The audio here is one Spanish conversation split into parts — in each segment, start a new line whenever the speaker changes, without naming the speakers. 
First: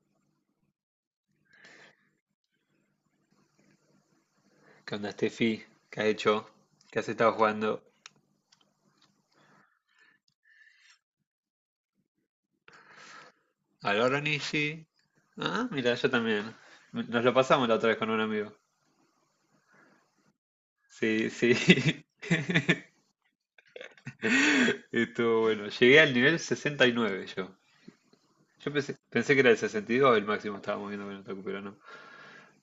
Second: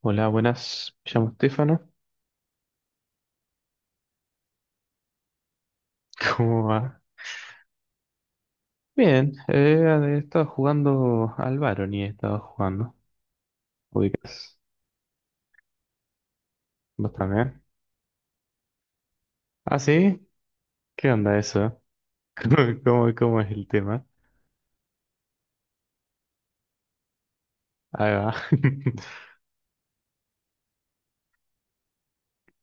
Hola, buenas. Me llamo Estefano.
¿Qué onda, Steffi? ¿Qué has hecho?
¿Cómo
¿Qué
va?
has estado jugando?
Bien, he estado jugando al Baron y he estado jugando.
¿Al
¿Ubicas?
Oronishi? Ah, mira, yo también.
¿Vos
Nos lo
también?
pasamos la otra vez con un amigo.
¿Ah, sí? ¿Qué
Sí,
onda
sí.
eso? ¿Cómo, cómo es el tema?
Estuvo bueno. Llegué al nivel 69 yo.
Ahí va.
Yo pensé, pensé que era el 62 el máximo, estábamos viendo con el Otaku, pero no.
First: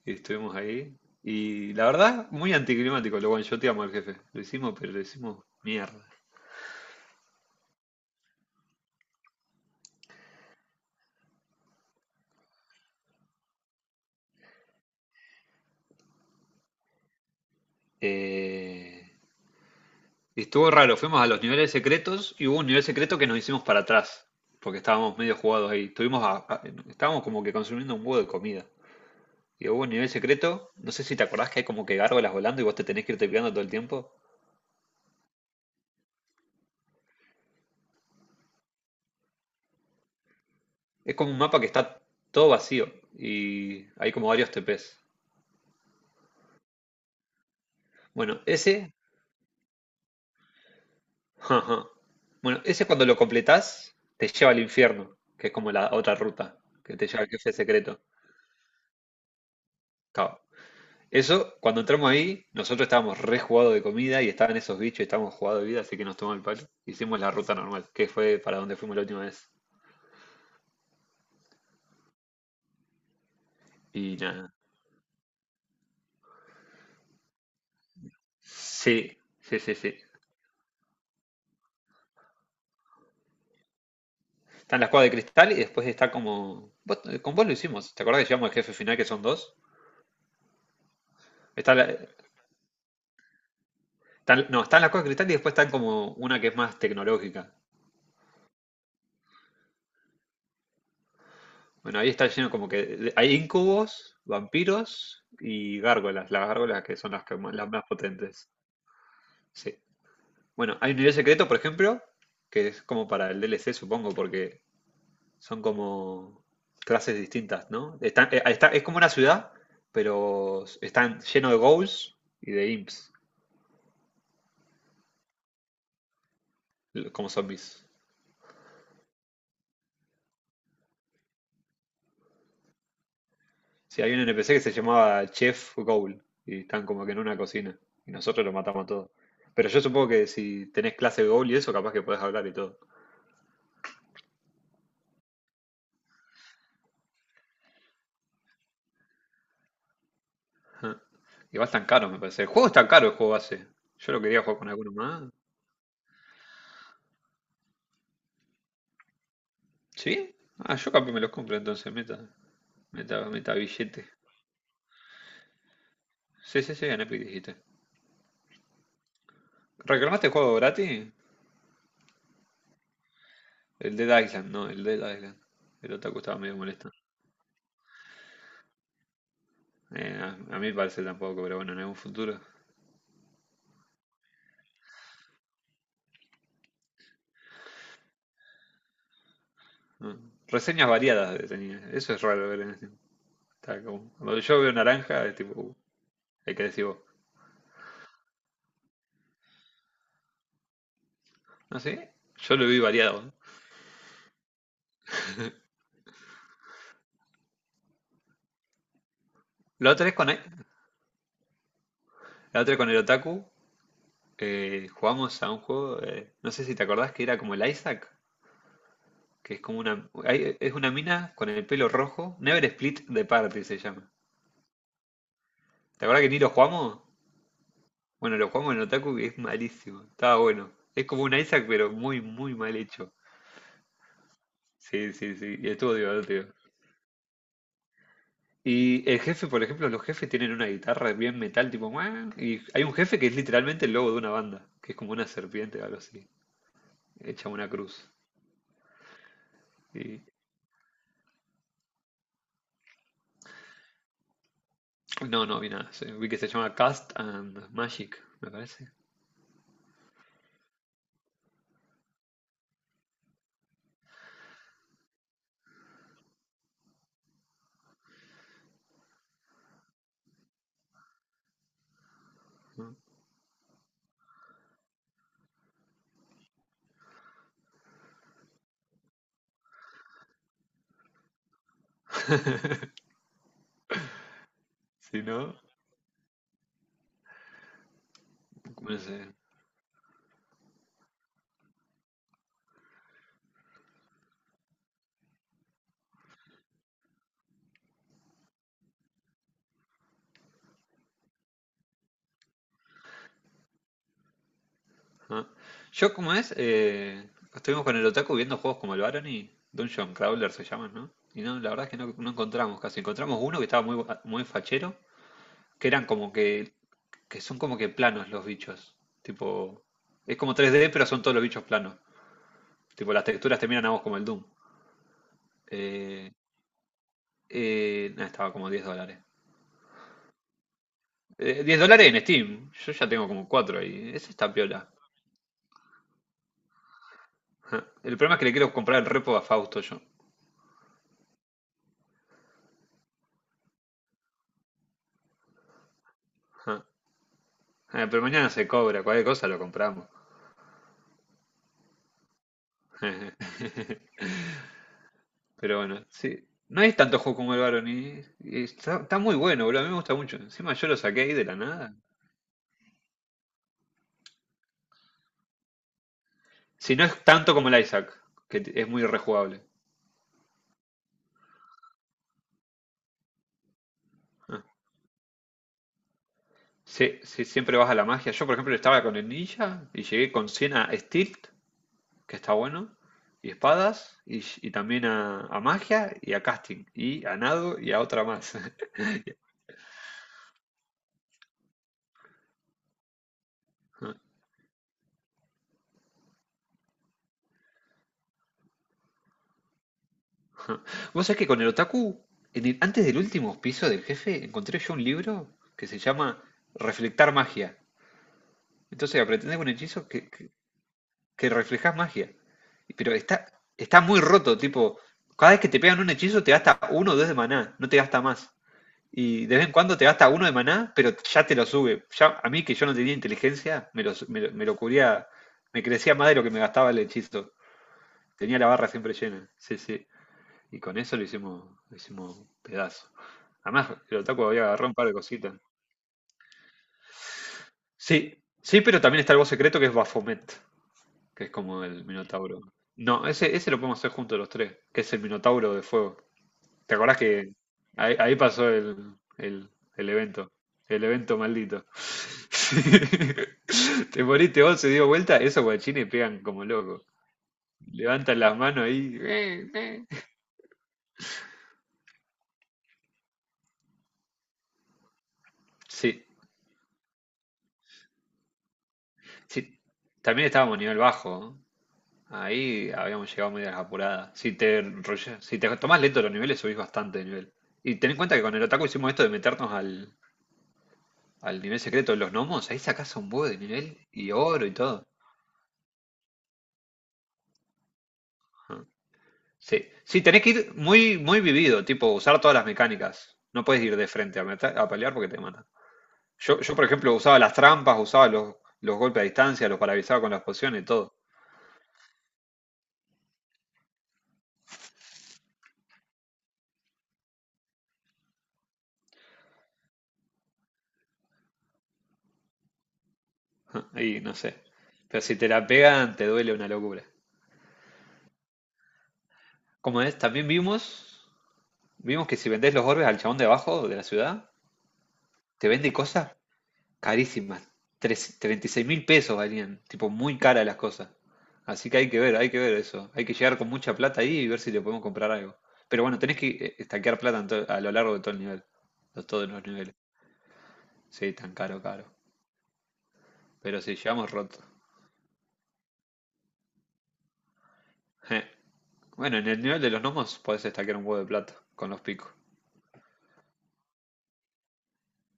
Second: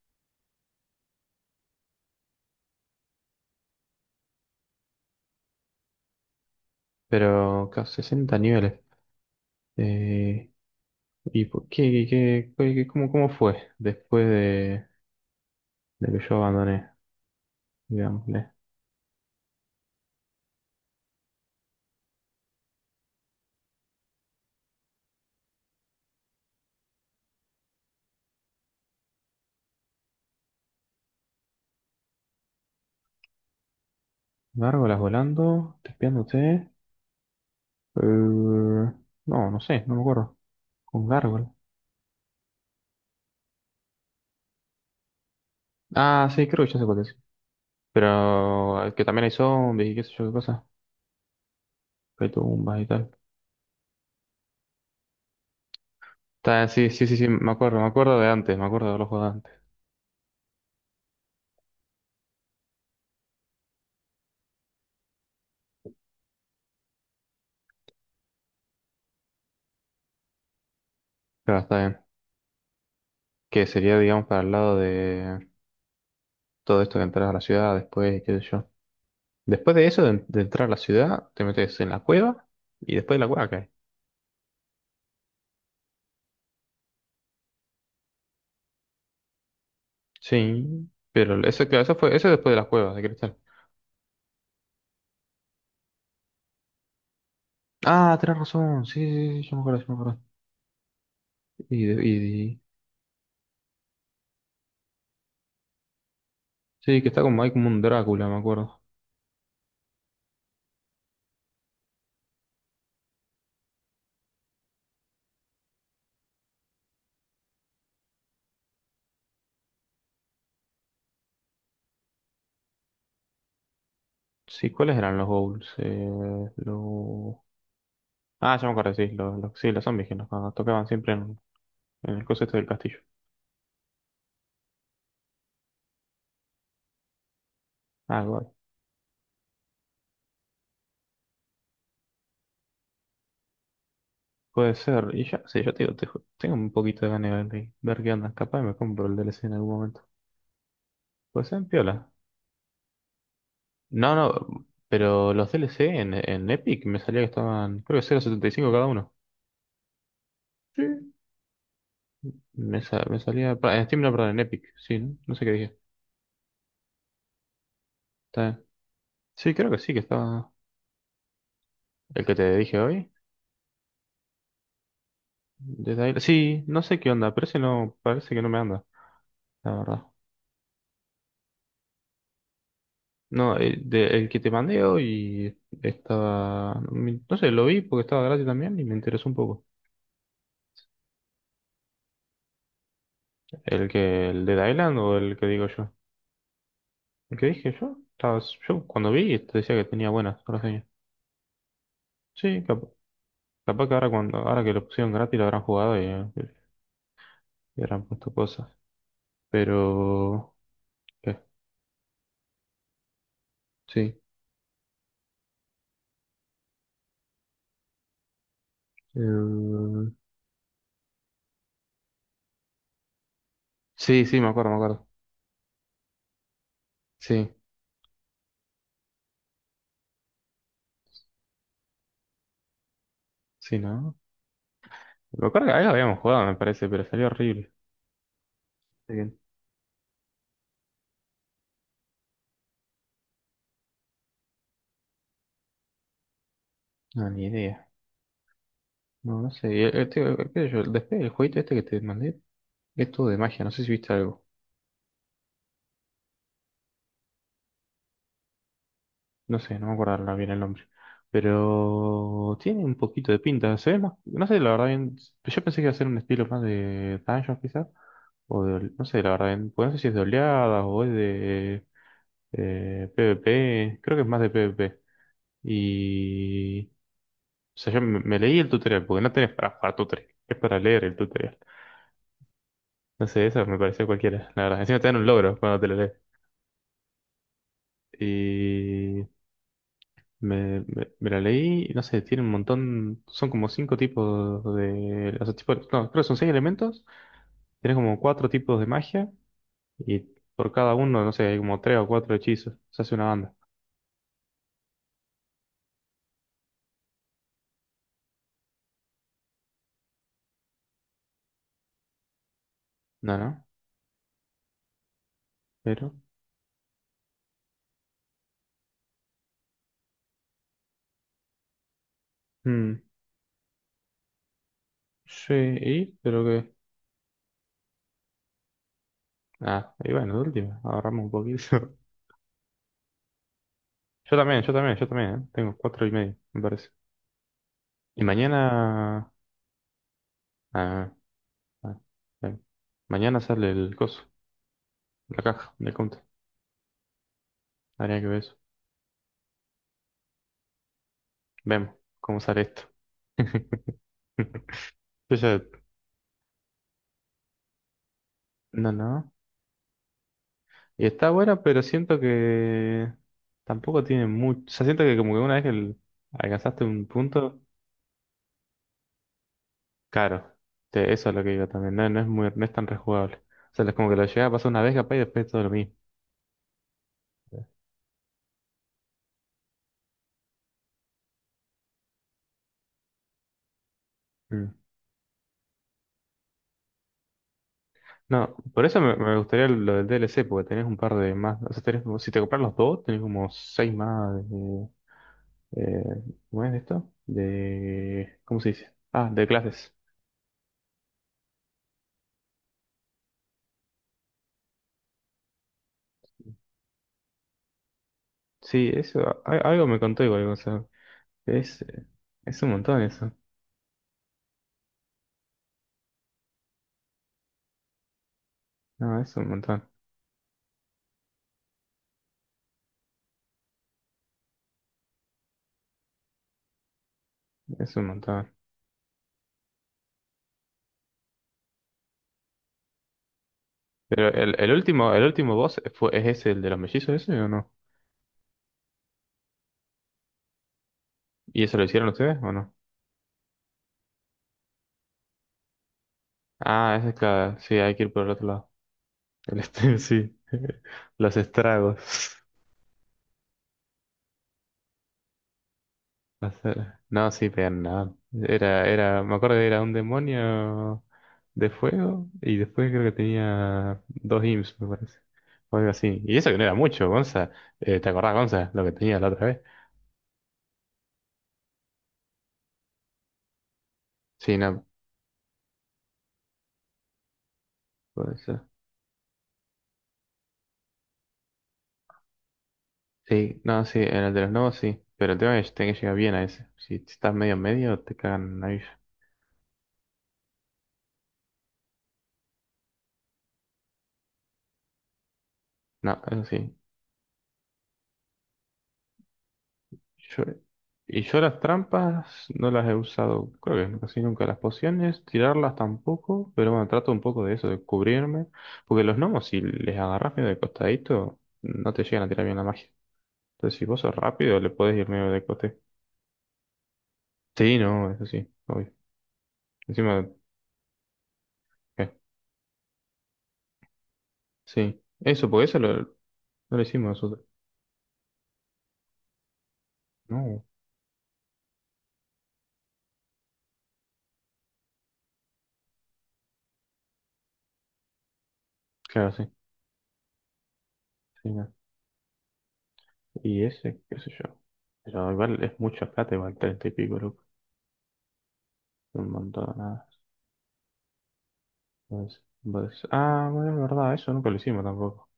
Y estuvimos ahí. Y la verdad, muy anticlimático. Lo one-shoteamos al jefe. Lo hicimos, pero lo hicimos mierda.
Pero, claro, 60 niveles. Eh, ¿Y por qué, qué cómo, cómo fue después de que yo abandoné? Digámosle.
Eh, Y estuvo raro, fuimos a los niveles secretos y hubo un nivel secreto que nos hicimos para atrás, porque estábamos medio jugados ahí. Estábamos como que consumiendo un huevo de comida. Y hubo un nivel secreto, no sé si te acordás que hay como que gárgolas volando y vos te tenés que irte pegando todo el tiempo.
Gárgolas volando, tespiándote. Eh, no, no sé, no me acuerdo. Con
Es como un
gárgolas.
mapa que está todo vacío y hay como varios TPs.
Ah, sí, creo que ya sé cuál es.
Bueno,
Pero
ese,
que también hay zombies y qué sé yo qué cosa.
ajá.
Que hay
Bueno,
tumbas y
ese cuando
tal.
lo completás te lleva al infierno, que es como la otra ruta
Está, sí,
que
sí,
te
sí,
lleva
sí,
al jefe
me
secreto.
acuerdo de antes, me acuerdo de los juegos de antes.
Claro, eso, cuando entramos ahí, nosotros estábamos re jugados de comida y estaban esos bichos y estábamos jugados de vida, así que nos tomó el palo. Hicimos la ruta normal, que fue para donde fuimos la última vez.
Claro, está bien. Que sería,
Y
digamos, para el
nada.
lado de todo esto de entrar a la ciudad después y qué sé yo.
Sí, sí,
Después
sí,
de
sí.
eso, de entrar a la ciudad, te metes en la cueva y después de la cueva cae.
Está en la cuevas de cristal y después está como, con vos lo hicimos. ¿Te acordás que llevamos al jefe final que son dos?
Sí, pero eso,
Está
claro,
la-
eso fue, eso es después de las cuevas de cristal.
no, están las cuevas de cristal y después están como una que es más tecnológica.
Ah, tenés razón, sí, sí, sí, yo me acuerdo, yo me acuerdo. Y,
Bueno,
de-
ahí está
y,
lleno
y-
como que, hay incubos, vampiros y gárgolas. Las gárgolas que
sí, que
son
está como, hay como
las
un
más
Drácula, me
potentes.
acuerdo.
Sí. Bueno, hay un nivel secreto, por ejemplo, que es como para el DLC, supongo, porque son como clases distintas, ¿no? Es como una ciudad, pero están lleno de ghouls y de imps,
Sí, ¿cuáles eran los goals?
como
Lo...
zombies.
Ah, ya me acuerdo, sí, sí, los zombies que nos tocaban siempre en el coso este del castillo.
Sí, hay un NPC que se llamaba Chef Ghoul y están como que en una cocina y
Ah,
nosotros
guay.
lo matamos a todos. Pero yo supongo que si tenés clase de Ghoul y eso, capaz que podés hablar y todo.
Puede ser. Y ya, sí, yo te digo, tengo un poquito de ganas de ver qué onda. Capaz me compro el DLC en algún momento.
Ajá.
Puede ser
Igual tan caro,
piola.
me parece. El juego es tan caro, el juego base. Yo
No,
lo quería jugar
no,
con alguno más.
pero los DLC en Epic me salía que estaban, creo que 0,75 cada uno.
¿Sí? Ah,
Sí.
yo capaz me los compro entonces, meta.
Me
Meta, meta
salía, en Steam
billete.
no, perdón, en Epic, sí, ¿no? No sé qué dije.
Sí, sí, sí, en Epic dijiste.
Está bien. Sí, creo que sí, que
¿Reclamaste el
estaba
juego gratis?
el que te dije hoy.
El Dead Island, no, el Dead Island. El otaku estaba medio
Sí, no
molesto.
sé qué onda, parece no, parece que no me anda, la verdad.
Eh, a, a mí parece tampoco, pero bueno, en algún futuro.
No, el que te mandé hoy estaba, no sé, lo vi porque estaba gratis también y me interesó un poco.
¿No? Reseñas variadas tenía. Eso es raro ver en este. Está
El
como,
que,
cuando
el de
yo veo
Island o
naranja, es
el que
tipo,
digo yo.
hay que decir vos.
El que dije yo, estaba, yo cuando vi te decía que tenía buenas reseñas.
No sé, yo
Sí,
lo vi
capaz,
variado. ¿No?
capaz que ahora cuando, ahora que lo pusieron gratis lo habrán jugado y habrán puesto cosas.
La otra vez con, e-
Pero, ¿qué?
la otra vez con el otaku,
Sí.
jugamos a un juego, no sé si te acordás que era como el Isaac. Que es como una,
Eh,
es una mina con el pelo rojo. Never Split the Party se llama.
sí, sí, me acuerdo, me acuerdo.
¿Te acuerdas que ni lo jugamos?
Sí,
Bueno, lo jugamos en Otaku y es malísimo. Estaba bueno. Es como un Isaac, pero muy, muy mal hecho.
sí, ¿no?
Sí, sí,
Me
sí.
acuerdo
Y
que algo
estuvo
habíamos jugado,
divertido.
me parece, pero salió horrible.
Y
Así
el
que,
jefe, por ejemplo, los jefes tienen una guitarra bien metal, tipo, "Muah". Y hay un jefe que es literalmente el logo de una banda, que es como una serpiente o algo así,
no, ni
hecha una
idea.
cruz.
No, no sé. Y este,
Y.
qué sé yo, después del jueguito este que te mandé, es todo de magia, no sé si viste algo.
No, no vi nada. Sí, vi que se llama Cast and Magic, me parece.
No sé, no me acuerdo ahora bien el nombre. Pero tiene un poquito de pinta, se ve más, no sé, la verdad bien, yo pensé que iba a ser un estilo más de Dungeons quizás, o de, no sé, la verdad bien, pues no sé si es de oleadas o es de
¿No?
PvP, creo que es más de PvP. Y, o sea, yo me leí el tutorial, porque no tenés para tutorial, es para leer el tutorial. No sé, eso me pareció cualquiera, la verdad. Encima te dan
Si
un
no,
logro cuando te lo lees.
no
Y
sé.
me la leí, y no sé, tiene un montón, son como cinco tipos de, o sea, tipo, no, creo que son seis elementos, tiene como cuatro tipos de magia, y por cada uno, no sé, hay como tres o cuatro hechizos, se hace una banda.
Ajá. Yo, como es, estuvimos con el Otaku viendo juegos como el Barony, Dungeon Crawler se llaman, ¿no? Y no, la verdad es que no, no encontramos casi.
No,
Encontramos uno que
no,
estaba muy fachero, que eran
pero,
como que, que son como que planos los bichos. Tipo, es como 3D, pero son todos los bichos planos.
mm,
Tipo, las texturas te miran a vos como el Doom.
sí, y,
Eh,
pero que,
nah, estaba como $10.
ah, y bueno, de última, ahorramos un poquito.
10 dólares en Steam. Yo ya tengo como 4 ahí. Ese
Yo
está
también, yo
piola.
también, yo también, ¿eh? Tengo cuatro y medio, me parece.
Ajá. El
Y
problema es que le quiero comprar el
mañana,
repo a Fausto yo.
ah, ah, bien. Mañana sale el coso, la caja de compra.
Ajá. Ah,
Habría
pero
que ver
mañana
eso.
se cobra, cualquier cosa lo compramos.
Vemos cómo sale esto. Yo ya-
Pero bueno, sí. No hay tanto juego como el Baron y, y
No,
está,
no.
está muy bueno, boludo. A mí me gusta mucho. Encima yo lo
Y
saqué
está
ahí de la
buena, pero
nada.
siento que tampoco tiene mucho. O sea, siento que como que una vez que alcanzaste
Si no
un
es tanto
punto,
como el Isaac, que es muy rejugable.
claro. Eso es lo que digo también. No, no es muy, no es tan rejugable. O sea, es como que lo llegas a
Ah.
pasar una vez capaz y después es todo lo mismo.
Sí, sí, siempre vas a la magia. Yo, por ejemplo, estaba con el ninja y llegué con 100 a Stilt, que está bueno, y espadas, y,
Mm.
y también a magia, y a casting, y a nado, y a otra
No,
más.
por eso me gustaría lo del DLC, porque tenés un par de más. O sea, tenés, como- si te compras los dos, tenés como seis más. eh, ¿Cómo es esto? De, ¿cómo se dice? Ah, de clases.
Ah. Vos sabés que con el otaku, antes del último piso del jefe, encontré yo un libro que se llama Reflectar magia.
Sí, eso,
Entonces aprendés un
algo me
hechizo
contó
que,
igual,
que,
o sea,
que
es,
reflejás magia.
es un montón
Pero
eso.
está muy roto, tipo, cada vez que te pegan un hechizo te gasta uno o dos de maná, no te gasta más.
No, es
Y
un
de vez en
montón,
cuando te gasta uno de maná, pero ya te lo sube. Ya, a mí que yo no tenía inteligencia, me lo cubría, me crecía más de lo que me gastaba el hechizo.
es un montón.
Tenía la barra siempre llena. Sí, sí. Y con eso lo hicimos pedazo. Además, el
Pero
Otaku había agarrado un par de
el
cositas.
último boss fue, ¿es ese el de los mellizos ese o no?
Sí, sí, pero también está el voz secreto que es Baphomet, que es
¿Y eso lo
como el
hicieron ustedes o
Minotauro.
no?
No, ese lo podemos hacer juntos los tres, que es el Minotauro de Fuego. ¿Te
Ah, ese es
acordás que
claro, sí, hay que ir
ahí,
por el
ahí
otro
pasó
lado.
el,
El
el-
este,
el
sí,
evento? El
los
evento maldito.
estragos.
Sí. Te moriste vos, se dio vuelta, esos guachines pegan como locos.
No, sí, pero nada.
Levantan las manos
Era,
ahí.
era, me acuerdo que era un demonio de fuego y después creo que tenía dos imps, me parece. O algo así.
Sí,
Y eso que no era mucho, Gonza. ¿Te acordás, Gonza, lo que tenía la otra vez?
sí. También estábamos a nivel bajo, ¿no? Ahí habíamos llegado medio a las apuradas. Si
Sí,
te,
no,
rolle- si te tomás lento los niveles, subís bastante de nivel. Y ten en
por
cuenta que con
eso.
el Otaku hicimos esto de meternos al nivel secreto de los gnomos. Ahí sacás un huevo de
Sí, no, sí,
nivel
en
y
el de los
oro y
nuevos sí.
todo.
Pero el tema es que tenés que llegar bien a ese. Si estás medio en medio, te cagan ahí.
Ajá. Sí, sí, tenés que ir muy, muy vivido, tipo usar todas las mecánicas. No puedes ir de frente a pelear porque te matan.
No, eso
Yo,
sí.
yo, por ejemplo, usaba las trampas, usaba los golpes a distancia, los paralizaba con las
Yo,
pociones y todo.
y yo las trampas no las he usado, creo que casi nunca. Las pociones, tirarlas tampoco, pero bueno, trato un poco de eso, de cubrirme. Porque los gnomos, si les agarras medio de costadito, no te llegan a tirar bien la magia. Entonces, si vos sos
Y no sé.
rápido, le podés ir
Pero
medio
si
de
te la
coste.
pegan, te duele una locura.
Sí, no, eso sí, obvio.
Como es,
Encima,
también vimos.
eh,
Vimos que si vendés los orbes al chabón de abajo de la ciudad,
sí. Eso, porque
te vende
no
cosas
lo hicimos nosotros.
carísimas. 36 mil pesos valían, tipo muy
No,
caras las cosas. Así que hay que ver eso. Hay que llegar con mucha plata ahí y ver si le podemos comprar algo. Pero bueno, tenés que estaquear plata a lo largo de todo el nivel. De
claro,
todos
sí.
los niveles. Sí,
Sí,
tan
no.
caro, caro.
Y
Pero si
ese, qué sé
llegamos
yo.
roto.
Pero igual es mucha plata, igual 30 y pico, loco.
Je.
Un
Bueno, en el
montón.
nivel de los gnomos podés estaquear un huevo de plata con los picos.
Pues, ah, bueno, es verdad, eso nunca lo hicimos tampoco.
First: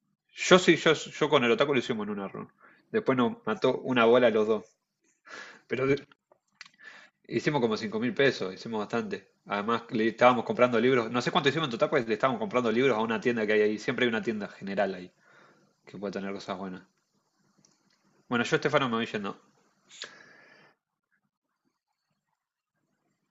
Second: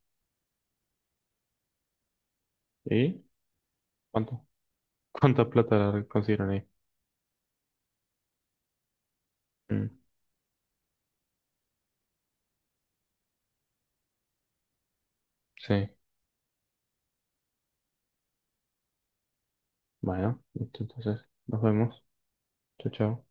Yo sí, yo con el otaku lo hicimos en una run. Después
¿Y
nos mató una bola a
cuánto?
los dos.
¿Cuánta
Pero
plata consiguieron ahí?
hicimos como 5.000 pesos, hicimos bastante. Además,
Mm,
le estábamos comprando libros. No sé cuánto hicimos en total, pues le estábamos comprando libros a una tienda que hay ahí. Siempre hay una tienda general ahí
sí,
que puede tener cosas buenas. Bueno, yo, Estefano, me voy yendo.
bueno, listo, entonces nos vemos. Chao, chao.